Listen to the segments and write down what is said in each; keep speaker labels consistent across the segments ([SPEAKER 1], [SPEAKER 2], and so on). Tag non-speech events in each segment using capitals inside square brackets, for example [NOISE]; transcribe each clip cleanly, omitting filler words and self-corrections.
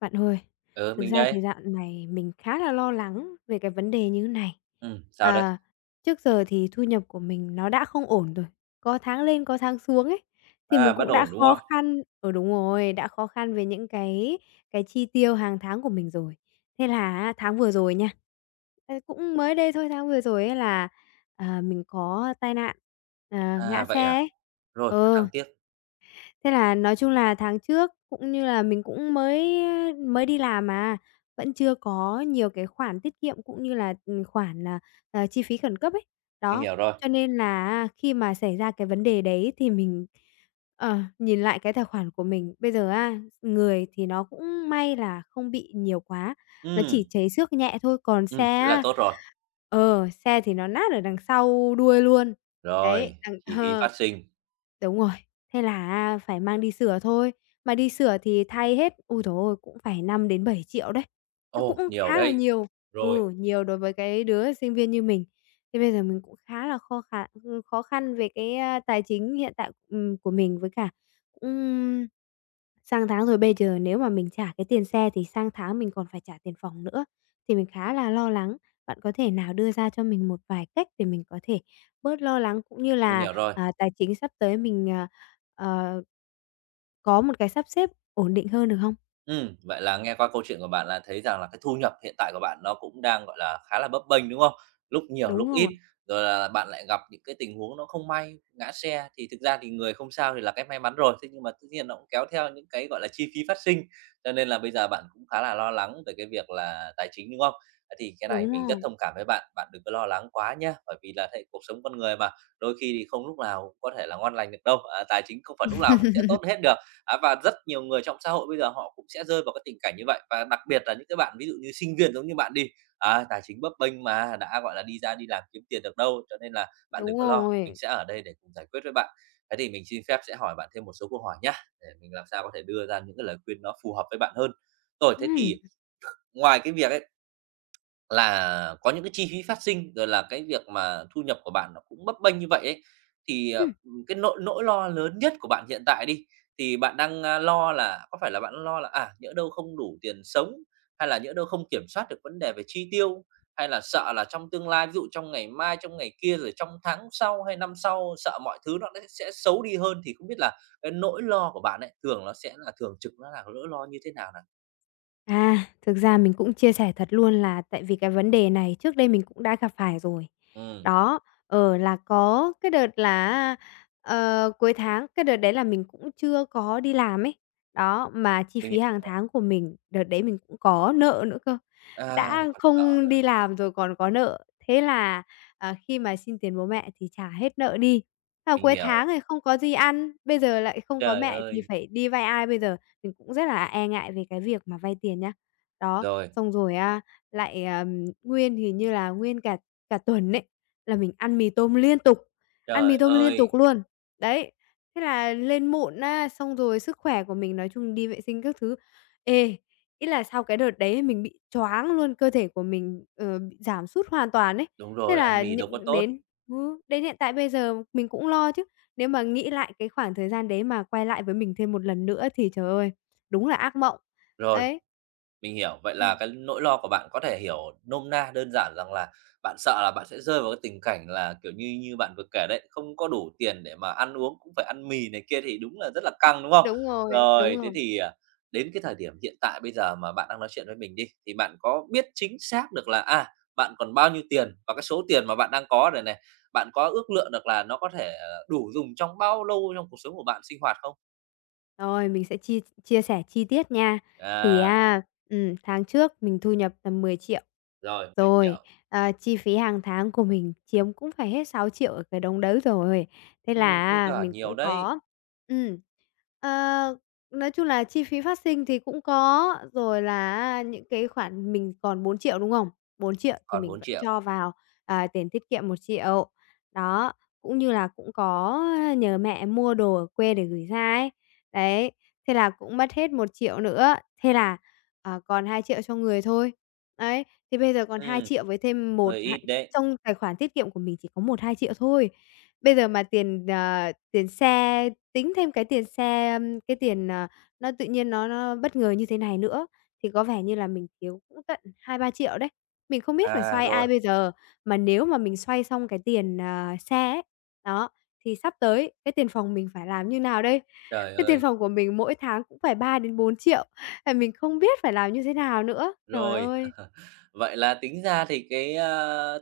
[SPEAKER 1] Bạn ơi,
[SPEAKER 2] Ừ,
[SPEAKER 1] thực
[SPEAKER 2] mình
[SPEAKER 1] ra thì
[SPEAKER 2] đây.
[SPEAKER 1] dạo này mình khá là lo lắng về cái vấn đề như thế này.
[SPEAKER 2] Sao đấy?
[SPEAKER 1] À, Trước giờ thì thu nhập của mình nó đã không ổn rồi, có tháng lên có tháng xuống ấy, thì
[SPEAKER 2] À,
[SPEAKER 1] mình
[SPEAKER 2] bất
[SPEAKER 1] cũng đã
[SPEAKER 2] ổn, đúng
[SPEAKER 1] khó
[SPEAKER 2] không?
[SPEAKER 1] khăn ở đúng rồi, đã khó khăn về những cái chi tiêu hàng tháng của mình rồi. Thế là á, tháng vừa rồi nha, cũng mới đây thôi, tháng vừa rồi ấy là, mình có tai nạn, ngã
[SPEAKER 2] À, vậy
[SPEAKER 1] xe
[SPEAKER 2] à?
[SPEAKER 1] ấy.
[SPEAKER 2] Rồi, rất
[SPEAKER 1] Ờ,
[SPEAKER 2] đáng tiếc,
[SPEAKER 1] Thế là nói chung là tháng trước cũng như là mình cũng mới đi làm mà, vẫn chưa có nhiều cái khoản tiết kiệm cũng như là, chi phí khẩn cấp ấy.
[SPEAKER 2] mình
[SPEAKER 1] Đó,
[SPEAKER 2] hiểu rồi.
[SPEAKER 1] cho nên là khi mà xảy ra cái vấn đề đấy thì mình, nhìn lại cái tài khoản của mình, bây giờ á, người thì nó cũng may là không bị nhiều quá, nó chỉ
[SPEAKER 2] Ừm,
[SPEAKER 1] cháy xước nhẹ thôi, còn xe
[SPEAKER 2] thế là
[SPEAKER 1] á,
[SPEAKER 2] tốt rồi.
[SPEAKER 1] xe thì nó nát ở đằng sau đuôi luôn. Đấy,
[SPEAKER 2] Rồi,
[SPEAKER 1] đằng [LAUGHS]
[SPEAKER 2] chi phí phát sinh,
[SPEAKER 1] Đúng rồi, thế là phải mang đi sửa thôi, mà đi sửa thì thay hết, ui trời ơi, cũng phải 5 đến 7 triệu đấy, nó cũng
[SPEAKER 2] ồ, nhiều
[SPEAKER 1] khá là
[SPEAKER 2] đấy.
[SPEAKER 1] nhiều.
[SPEAKER 2] Rồi,
[SPEAKER 1] Ừ, nhiều đối với cái đứa sinh viên như mình. Thế bây giờ mình cũng khá là khó khăn, khó khăn về cái, tài chính hiện tại, của mình với cả cũng sang tháng rồi, bây giờ nếu mà mình trả cái tiền xe thì sang tháng mình còn phải trả tiền phòng nữa, thì mình khá là lo lắng. Bạn có thể nào đưa ra cho mình một vài cách để mình có thể bớt lo lắng cũng như
[SPEAKER 2] mình
[SPEAKER 1] là
[SPEAKER 2] hiểu rồi.
[SPEAKER 1] Tài chính sắp tới mình, ờ, có một cái sắp xếp ổn định hơn được không?
[SPEAKER 2] Vậy là nghe qua câu chuyện của bạn là thấy rằng là cái thu nhập hiện tại của bạn nó cũng đang, gọi là, khá là bấp bênh, đúng không? Lúc nhiều
[SPEAKER 1] Đúng
[SPEAKER 2] lúc
[SPEAKER 1] rồi,
[SPEAKER 2] ít, rồi là bạn lại gặp những cái tình huống nó không may, ngã xe, thì thực ra thì người không sao thì là cái may mắn rồi, thế nhưng mà tất nhiên nó cũng kéo theo những cái, gọi là, chi phí phát sinh, cho nên là bây giờ bạn cũng khá là lo lắng về cái việc là tài chính, đúng không? Thế thì cái này
[SPEAKER 1] đúng
[SPEAKER 2] mình rất
[SPEAKER 1] rồi,
[SPEAKER 2] thông cảm với bạn, bạn đừng có lo lắng quá nhá, bởi vì là thế cuộc sống con người mà, đôi khi thì không lúc nào cũng có thể là ngon lành được đâu, à, tài chính không phải lúc nào cũng sẽ tốt hết được. Á, và rất nhiều người trong xã hội bây giờ họ cũng sẽ rơi vào cái tình cảnh như vậy, và đặc biệt là những cái bạn ví dụ như sinh viên giống như bạn đi, à, tài chính bấp bênh mà, đã, gọi là, đi ra đi làm kiếm tiền được đâu, cho nên là bạn đừng
[SPEAKER 1] đúng
[SPEAKER 2] có lo, mình
[SPEAKER 1] rồi.
[SPEAKER 2] sẽ ở đây để cùng giải quyết với bạn. Thế thì mình xin phép sẽ hỏi bạn thêm một số câu hỏi nhá, để mình làm sao có thể đưa ra những cái lời khuyên nó phù hợp với bạn hơn. Rồi, thế
[SPEAKER 1] Ừm,
[SPEAKER 2] thì ngoài cái việc ấy, là có những cái chi phí phát sinh, rồi là cái việc mà thu nhập của bạn nó cũng bấp bênh như vậy ấy, thì,
[SPEAKER 1] ừm.
[SPEAKER 2] cái nỗi nỗi lo lớn nhất của bạn hiện tại đi, thì bạn đang, lo là có phải là bạn lo là, nhỡ đâu không đủ tiền sống, hay là nhỡ đâu không kiểm soát được vấn đề về chi tiêu, hay là sợ là trong tương lai, ví dụ trong ngày mai, trong ngày kia, rồi trong tháng sau hay năm sau sợ mọi thứ nó sẽ xấu đi hơn, thì không biết là cái nỗi lo của bạn ấy, thường nó sẽ là thường trực nó là nỗi lo như thế nào nào?
[SPEAKER 1] À, Thực ra mình cũng chia sẻ thật luôn là tại vì cái vấn đề này trước đây mình cũng đã gặp phải rồi.
[SPEAKER 2] Ừ,
[SPEAKER 1] Đó, là có cái đợt là cuối tháng, cái đợt đấy là mình cũng chưa có đi làm ấy. Đó, mà chi
[SPEAKER 2] mình
[SPEAKER 1] phí
[SPEAKER 2] hiểu.
[SPEAKER 1] hàng tháng của mình đợt đấy mình cũng có nợ nữa cơ.
[SPEAKER 2] À,
[SPEAKER 1] Đã
[SPEAKER 2] còn nợ
[SPEAKER 1] không đi
[SPEAKER 2] nữa,
[SPEAKER 1] làm rồi còn có nợ, thế là, khi mà xin tiền bố mẹ thì trả hết nợ đi. Là
[SPEAKER 2] mình
[SPEAKER 1] cuối
[SPEAKER 2] hiểu.
[SPEAKER 1] tháng thì không có gì ăn, bây giờ lại không có
[SPEAKER 2] Trời
[SPEAKER 1] mẹ thì
[SPEAKER 2] ơi!
[SPEAKER 1] phải đi vay ai bây giờ? Mình cũng rất là e ngại về cái việc mà vay tiền nhá. Đó,
[SPEAKER 2] Rồi,
[SPEAKER 1] xong rồi á lại, hình như là nguyên cả cả tuần ấy, là mình ăn mì tôm liên tục, ăn mì
[SPEAKER 2] trời
[SPEAKER 1] tôm liên
[SPEAKER 2] ơi!
[SPEAKER 1] tục luôn. Đấy, thế là lên mụn á, xong rồi sức khỏe của mình nói chung đi vệ sinh các thứ. Ê, ý là sau cái đợt đấy mình bị choáng luôn, cơ thể của mình, bị giảm sút hoàn toàn ấy.
[SPEAKER 2] Đúng
[SPEAKER 1] Thế
[SPEAKER 2] rồi, ăn
[SPEAKER 1] là
[SPEAKER 2] mì đâu có tốt.
[SPEAKER 1] đến hiện tại bây giờ mình cũng lo chứ, nếu mà nghĩ lại cái khoảng thời gian đấy mà quay lại với mình thêm một lần nữa thì trời ơi, đúng là ác mộng,
[SPEAKER 2] Rồi,
[SPEAKER 1] ấy.
[SPEAKER 2] mình hiểu, vậy là
[SPEAKER 1] Ừm,
[SPEAKER 2] cái nỗi lo của bạn có thể hiểu nôm na đơn giản rằng là bạn sợ là bạn sẽ rơi vào cái tình cảnh là, kiểu như, như bạn vừa kể đấy, không có đủ tiền để mà ăn uống, cũng phải ăn mì này kia thì đúng là rất là căng, đúng không?
[SPEAKER 1] đúng rồi,
[SPEAKER 2] Rồi,
[SPEAKER 1] đúng
[SPEAKER 2] thế
[SPEAKER 1] rồi.
[SPEAKER 2] thì, đến cái thời điểm hiện tại bây giờ mà bạn đang nói chuyện với mình đi, thì bạn có biết chính xác được là, bạn còn bao nhiêu tiền và cái số tiền mà bạn đang có này này, bạn có ước lượng được là nó có thể, đủ dùng trong bao lâu trong cuộc sống của bạn sinh hoạt không?
[SPEAKER 1] Rồi, mình sẽ chia chia sẻ chi tiết nha. Thì
[SPEAKER 2] À,
[SPEAKER 1] á, tháng trước mình thu nhập tầm 10 triệu.
[SPEAKER 2] rồi, 10 triệu
[SPEAKER 1] Rồi,
[SPEAKER 2] 000
[SPEAKER 1] chi phí hàng tháng của mình chiếm cũng phải hết 6 triệu ở cái đống đấy rồi. Thế
[SPEAKER 2] thế
[SPEAKER 1] là
[SPEAKER 2] cả
[SPEAKER 1] mình cũng
[SPEAKER 2] nhiều đấy,
[SPEAKER 1] có ừm, ờ, nói chung là chi phí phát sinh thì cũng có, rồi là những cái khoản mình còn 4 triệu đúng không? 4.000.000 thì
[SPEAKER 2] còn
[SPEAKER 1] mình
[SPEAKER 2] bốn
[SPEAKER 1] vẫn
[SPEAKER 2] triệu
[SPEAKER 1] cho vào, tiền tiết kiệm 1 triệu. Đó, cũng như là cũng có nhờ mẹ mua đồ ở quê để gửi ra ấy. Đấy, thế là cũng mất hết 1 triệu nữa. Thế là còn 2.000.000 cho người thôi. Đấy, thì bây giờ còn hai
[SPEAKER 2] Ừm,
[SPEAKER 1] triệu với thêm một
[SPEAKER 2] hơi
[SPEAKER 1] hai
[SPEAKER 2] ít đấy.
[SPEAKER 1] trong tài khoản tiết kiệm của mình chỉ có 1-2 triệu thôi. Bây giờ mà tiền xe, tính thêm cái tiền xe, nó tự nhiên nó bất ngờ như thế này nữa, thì có vẻ như là mình thiếu cũng tận 2-3 triệu đấy. Mình không biết phải
[SPEAKER 2] À,
[SPEAKER 1] xoay
[SPEAKER 2] rồi,
[SPEAKER 1] ai bây giờ, mà nếu mà mình xoay xong cái tiền, xe ấy, đó, thì sắp tới cái tiền phòng mình phải làm như nào đây?
[SPEAKER 2] trời
[SPEAKER 1] Cái tiền
[SPEAKER 2] ơi,
[SPEAKER 1] phòng của mình mỗi tháng cũng phải 3 đến 4 triệu. Tại mình không biết phải làm như thế nào nữa. Trời
[SPEAKER 2] rồi.
[SPEAKER 1] ơi!
[SPEAKER 2] Vậy là tính ra thì cái,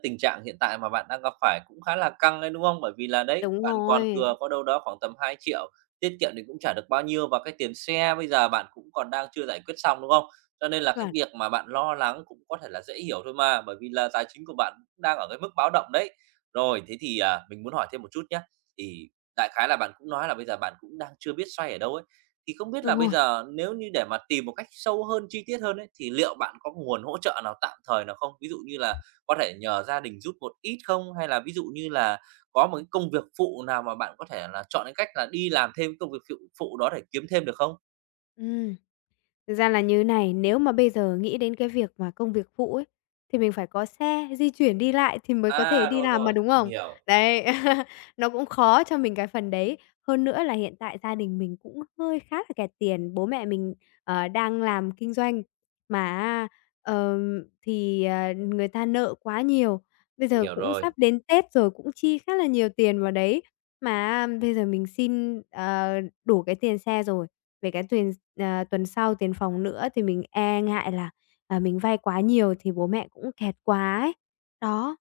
[SPEAKER 2] tình trạng hiện tại mà bạn đang gặp phải cũng khá là căng đấy, đúng không? Bởi vì là đấy,
[SPEAKER 1] Đúng
[SPEAKER 2] bạn còn
[SPEAKER 1] rồi,
[SPEAKER 2] thừa có đâu đó khoảng tầm 2 triệu tiết kiệm thì cũng chả được bao nhiêu và cái tiền xe bây giờ bạn cũng còn đang chưa giải quyết xong, đúng không? Cho nên là cái
[SPEAKER 1] chuẩn,
[SPEAKER 2] việc mà bạn lo lắng cũng có thể là dễ hiểu thôi mà, bởi vì là tài chính của bạn cũng đang ở cái mức báo động đấy. Rồi, thế thì, mình muốn hỏi thêm một chút nhé. Thì đại khái là bạn cũng nói là bây giờ bạn cũng đang chưa biết xoay ở đâu ấy. Thì không biết là
[SPEAKER 1] đúng
[SPEAKER 2] bây
[SPEAKER 1] rồi,
[SPEAKER 2] giờ nếu như để mà tìm một cách sâu hơn, chi tiết hơn ấy, thì liệu bạn có nguồn hỗ trợ nào tạm thời nào không? Ví dụ như là có thể nhờ gia đình giúp một ít không? Hay là ví dụ như là có một cái công việc phụ nào mà bạn có thể là chọn cái cách là đi làm thêm công việc phụ phụ đó để kiếm thêm được không?
[SPEAKER 1] ừ. Thực ra là như này, nếu mà bây giờ nghĩ đến cái việc mà công việc phụ ấy, thì mình phải có xe di chuyển đi lại thì mới có thể
[SPEAKER 2] À,
[SPEAKER 1] đi
[SPEAKER 2] rồi,
[SPEAKER 1] làm mà,
[SPEAKER 2] rồi,
[SPEAKER 1] đúng không? Đấy, [LAUGHS] nó cũng khó cho mình cái phần đấy. Hơn nữa là hiện tại gia đình mình cũng hơi khá là kẹt tiền, bố mẹ mình, đang làm kinh doanh mà thì, người ta nợ quá nhiều. Bây
[SPEAKER 2] mình
[SPEAKER 1] giờ
[SPEAKER 2] hiểu
[SPEAKER 1] cũng
[SPEAKER 2] rồi.
[SPEAKER 1] sắp đến Tết rồi, cũng chi khá là nhiều tiền vào đấy, mà bây giờ mình xin, đủ cái tiền xe rồi, về cái tiền tuần sau tiền phòng nữa thì mình e ngại là, mình vay quá nhiều thì bố mẹ cũng kẹt quá ấy. Đó,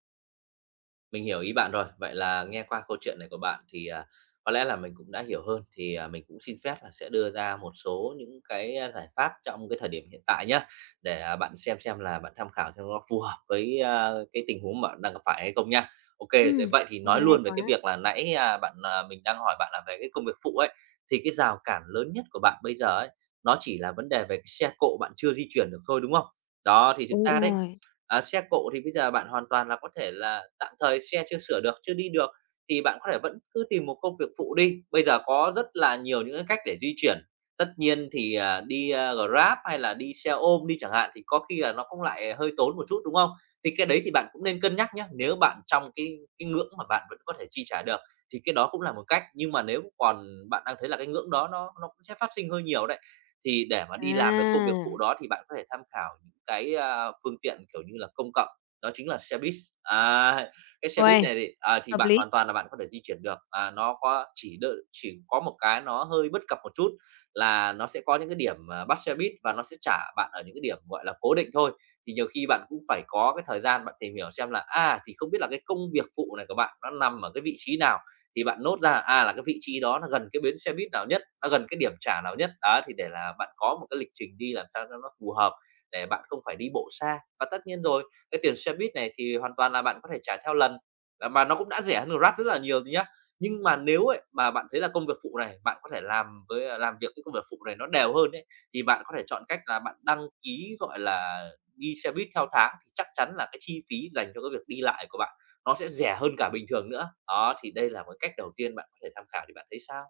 [SPEAKER 2] Mình hiểu ý bạn rồi. Vậy là nghe qua câu chuyện này của bạn thì, có lẽ là mình cũng đã hiểu hơn, thì, mình cũng xin phép là sẽ đưa ra một số những cái, giải pháp trong cái thời điểm hiện tại nhé, để, bạn xem là bạn tham khảo xem nó phù hợp với, cái tình huống mà bạn đang gặp phải hay không nha. Ok, thế
[SPEAKER 1] ừm,
[SPEAKER 2] vậy thì
[SPEAKER 1] hay
[SPEAKER 2] nói
[SPEAKER 1] hay
[SPEAKER 2] luôn về
[SPEAKER 1] quá.
[SPEAKER 2] cái việc là nãy, bạn, mình đang hỏi bạn là về cái công việc phụ ấy, thì cái rào cản lớn nhất của bạn bây giờ ấy, nó chỉ là vấn đề về cái xe cộ bạn chưa di chuyển được thôi, đúng không? Đó, thì thực
[SPEAKER 1] Đúng
[SPEAKER 2] ra đấy,
[SPEAKER 1] rồi.
[SPEAKER 2] Xe cộ thì bây giờ bạn hoàn toàn là có thể là tạm thời xe chưa sửa được, chưa đi được thì bạn có thể vẫn cứ tìm một công việc phụ đi. Bây giờ có rất là nhiều những cái cách để di chuyển. Tất nhiên thì, đi, Grab hay là đi xe ôm đi chẳng hạn thì có khi là nó cũng lại hơi tốn một chút, đúng không? Thì cái đấy thì bạn cũng nên cân nhắc nhé. Nếu bạn trong cái ngưỡng mà bạn vẫn có thể chi trả được thì cái đó cũng là một cách. Nhưng mà nếu còn bạn đang thấy là cái ngưỡng đó nó cũng sẽ phát sinh hơi nhiều đấy, thì để mà đi làm được công việc
[SPEAKER 1] À,
[SPEAKER 2] phụ đó thì bạn có thể tham khảo cái, phương tiện, kiểu như là, công cộng, đó chính là xe buýt. À, cái xe buýt
[SPEAKER 1] uầy,
[SPEAKER 2] này thì thì
[SPEAKER 1] hợp
[SPEAKER 2] bạn
[SPEAKER 1] lý.
[SPEAKER 2] hoàn toàn là bạn có thể di chuyển được, nó có chỉ đ chỉ có một cái nó hơi bất cập một chút là nó sẽ có những cái điểm, bắt xe buýt và nó sẽ trả bạn ở những cái điểm, gọi là, cố định thôi. Thì nhiều khi bạn cũng phải có cái thời gian bạn tìm hiểu xem là, thì không biết là cái công việc phụ này của bạn nó nằm ở cái vị trí nào, thì bạn nốt ra, là cái vị trí đó nó gần cái bến xe buýt nào nhất, nó gần cái điểm trả nào nhất. Đó, thì để là bạn có một cái lịch trình đi làm sao cho nó phù hợp để bạn không phải đi bộ xa. Và tất nhiên rồi, cái tiền xe buýt này thì hoàn toàn là bạn có thể trả theo lần, mà nó cũng đã rẻ hơn Grab rất là nhiều rồi nhá. Nhưng mà nếu ấy, mà bạn thấy là công việc phụ này, bạn có thể làm với, à, làm việc cái công việc phụ này nó đều hơn ấy, thì bạn có thể chọn cách là bạn đăng ký, gọi là, đi xe buýt theo tháng thì chắc chắn là cái chi phí dành cho cái việc đi lại của bạn nó sẽ rẻ hơn cả bình thường nữa. Đó, thì đây là một cái cách đầu tiên bạn có thể tham khảo thì bạn thấy sao?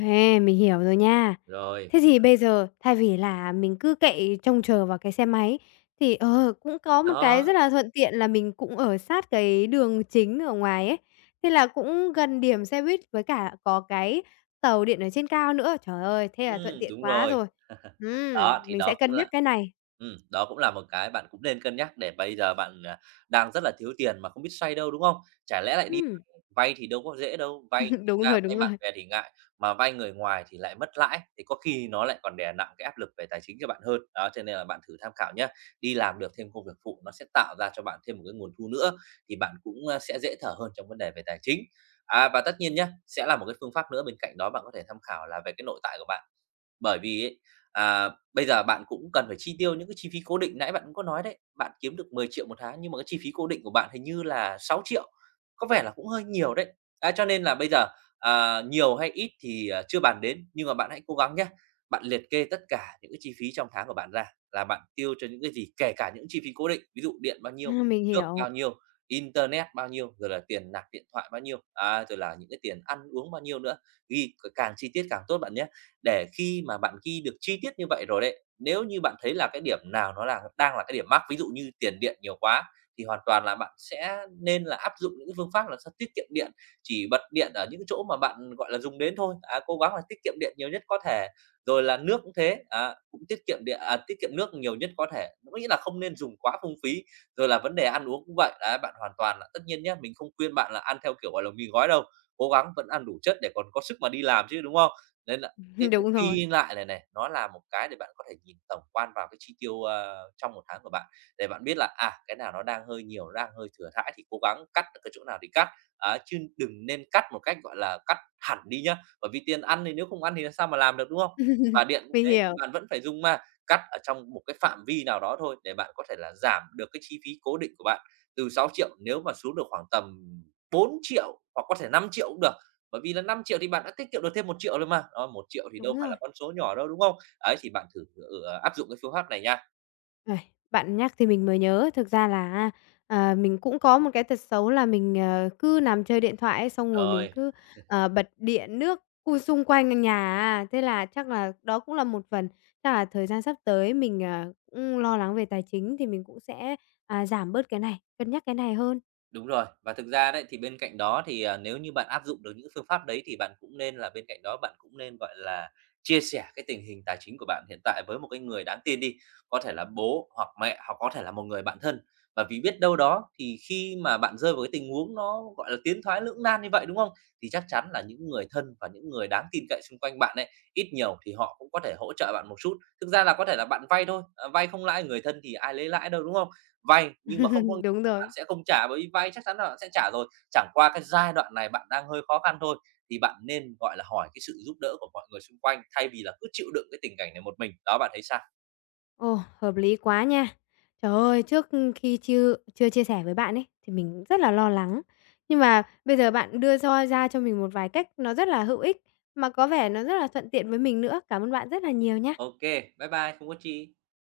[SPEAKER 1] Ê, mình hiểu rồi nha.
[SPEAKER 2] Rồi,
[SPEAKER 1] Thế thì bây giờ thay vì là mình cứ cậy trông chờ vào cái xe máy thì, cũng có một cái rất
[SPEAKER 2] đó,
[SPEAKER 1] là thuận tiện là mình cũng ở sát cái đường chính ở ngoài ấy, thế là cũng gần điểm xe buýt với cả có cái tàu điện ở trên cao nữa. Trời ơi, thế là thuận tiện
[SPEAKER 2] đúng
[SPEAKER 1] quá
[SPEAKER 2] rồi.
[SPEAKER 1] rồi.
[SPEAKER 2] Đó, thì
[SPEAKER 1] Mình sẽ cân nhắc cái này.
[SPEAKER 2] đó cũng là một cái bạn cũng nên cân nhắc để bây giờ bạn, đang rất là thiếu tiền mà không biết xoay đâu, đúng không? Chả lẽ lại đi
[SPEAKER 1] Ừm,
[SPEAKER 2] vay, vay thì đâu có dễ đâu, vay thì
[SPEAKER 1] [LAUGHS]
[SPEAKER 2] thực
[SPEAKER 1] đúng
[SPEAKER 2] ra
[SPEAKER 1] rồi,
[SPEAKER 2] vay
[SPEAKER 1] đúng
[SPEAKER 2] bạn
[SPEAKER 1] rồi.
[SPEAKER 2] bè thì ngại, mà vay người ngoài thì lại mất lãi, thì có khi nó lại còn đè nặng cái áp lực về tài chính cho bạn hơn. Đó, cho nên là bạn thử tham khảo nhá, đi làm được thêm công việc phụ nó sẽ tạo ra cho bạn thêm một cái nguồn thu nữa, thì bạn cũng, sẽ dễ thở hơn trong vấn đề về tài chính. À, và tất nhiên nhá, sẽ là một cái phương pháp nữa bên cạnh đó bạn có thể tham khảo là về cái nội tại của bạn. Bởi vì ấy, à, bây giờ bạn cũng cần phải chi tiêu những cái chi phí cố định, nãy bạn cũng có nói đấy, bạn kiếm được 10 triệu một tháng nhưng mà cái chi phí cố định của bạn hình như là 6 triệu có vẻ là cũng hơi nhiều đấy. Đấy, cho nên là bây giờ, à, nhiều hay ít thì, à, chưa bàn đến, nhưng mà bạn hãy cố gắng nhé, bạn liệt kê tất cả những cái chi phí trong tháng của bạn ra, là bạn tiêu cho những cái gì, kể cả những chi phí cố định, ví dụ điện bao nhiêu,
[SPEAKER 1] Mình
[SPEAKER 2] nước
[SPEAKER 1] hiểu.
[SPEAKER 2] bao nhiêu, internet bao nhiêu, rồi là tiền nạp điện thoại bao nhiêu, à, rồi là những cái tiền ăn uống bao nhiêu nữa, ghi càng chi tiết càng tốt bạn nhé, để khi mà bạn ghi được chi tiết như vậy rồi đấy, nếu như bạn thấy là cái điểm nào nó là đang là cái điểm mắc, ví dụ như tiền điện nhiều quá, thì hoàn toàn là bạn sẽ nên là áp dụng những cái phương pháp là sao tiết kiệm điện, chỉ bật điện ở những chỗ mà bạn, gọi là, dùng đến thôi, á, cố gắng là tiết kiệm điện nhiều nhất có thể. Rồi là nước cũng thế, á, cũng tiết kiệm điện à, tiết kiệm nước nhiều nhất có thể, có nghĩa là không nên dùng quá phung phí. Rồi là vấn đề ăn uống cũng vậy, đấy, bạn hoàn toàn là tất nhiên nhé, mình không khuyên bạn là ăn theo kiểu, gọi là, mì gói đâu, cố gắng vẫn ăn đủ chất để còn có sức mà đi làm chứ, đúng không? Nên cái
[SPEAKER 1] [LAUGHS]
[SPEAKER 2] việc
[SPEAKER 1] Đúng rồi.
[SPEAKER 2] ghi lại này này, nó là một cái để bạn có thể nhìn tổng quan vào cái chi tiêu, ờ, trong một tháng của bạn, để bạn biết là, à, cái nào nó đang hơi nhiều, nó đang hơi thừa thãi thì cố gắng cắt được cái chỗ nào thì cắt, á, chứ đừng nên cắt một cách, gọi là, cắt hẳn đi nhá. Bởi vì tiền ăn thì nếu không ăn thì làm sao mà làm được, đúng không?
[SPEAKER 1] [LAUGHS]
[SPEAKER 2] Và điện cũng
[SPEAKER 1] Mình
[SPEAKER 2] thế,
[SPEAKER 1] hiểu,
[SPEAKER 2] bạn vẫn phải dùng mà, cắt ở trong một cái phạm vi nào đó thôi để bạn có thể là giảm được cái chi phí cố định của bạn từ 6 triệu nếu mà xuống được khoảng tầm 4 triệu hoặc có thể 5 triệu cũng được. Bởi vì là 5 triệu thì bạn đã tiết kiệm được thêm một triệu 000 rồi mà. Đó, 1.000.000 thì
[SPEAKER 1] đúng
[SPEAKER 2] đâu phải
[SPEAKER 1] rồi.
[SPEAKER 2] là con số nhỏ đâu, đúng không? Ấy, thì bạn thử, ờ, áp dụng cái phương pháp này nha.
[SPEAKER 1] Uầy, bạn nhắc thì mình mới nhớ, thực ra là á, mình cũng có một cái tật xấu là mình, cứ nằm chơi điện thoại ấy, xong rồi mình
[SPEAKER 2] Rồi.
[SPEAKER 1] cứ, bật điện nước cu xung quanh nhà á. Thế là chắc là đó cũng là một phần, chắc là thời gian sắp tới mình, cũng lo lắng về tài chính thì mình cũng sẽ, giảm bớt cái này, cân nhắc cái này hơn.
[SPEAKER 2] Đúng rồi, và thực ra đấy thì bên cạnh đó thì, à, nếu như bạn áp dụng được những phương pháp đấy thì bạn cũng nên là bên cạnh đó bạn cũng nên, gọi là, chia sẻ cái tình hình tài chính của bạn hiện tại với một cái người đáng tin đi, có thể là bố hoặc mẹ hoặc có thể là một người bạn thân. Và vì biết đâu đó thì khi mà bạn rơi vào cái tình huống nó, gọi là, tiến thoái lưỡng nan như vậy, đúng không? Thì chắc chắn là những người thân và những người đáng tin cậy xung quanh bạn ấy, ít nhiều thì họ cũng có thể hỗ trợ bạn một chút. Thực ra là có thể là bạn vay thôi, à, vay không lãi người thân thì ai lấy lãi đâu, đúng không? Vay nhưng mà không có
[SPEAKER 1] [LAUGHS] Đúng
[SPEAKER 2] bạn
[SPEAKER 1] rồi.
[SPEAKER 2] sẽ không trả, bởi vì vay chắc chắn là bạn sẽ trả rồi. Chẳng qua cái giai đoạn này bạn đang hơi khó khăn thôi, thì bạn nên, gọi là, hỏi cái sự giúp đỡ của mọi người xung quanh thay vì là cứ chịu đựng cái tình cảnh này một mình. Đó, bạn thấy sao?
[SPEAKER 1] Ồ, hợp lý quá nha. Trời ơi, trước khi chưa chưa chia sẻ với bạn ấy thì mình rất là lo lắng. Nhưng mà bây giờ bạn đưa cho ra cho mình một vài cách nó rất là hữu ích mà có vẻ nó rất là thuận tiện với mình nữa. Cảm ơn bạn rất là nhiều nha.
[SPEAKER 2] Ok, bye bye, không có chi.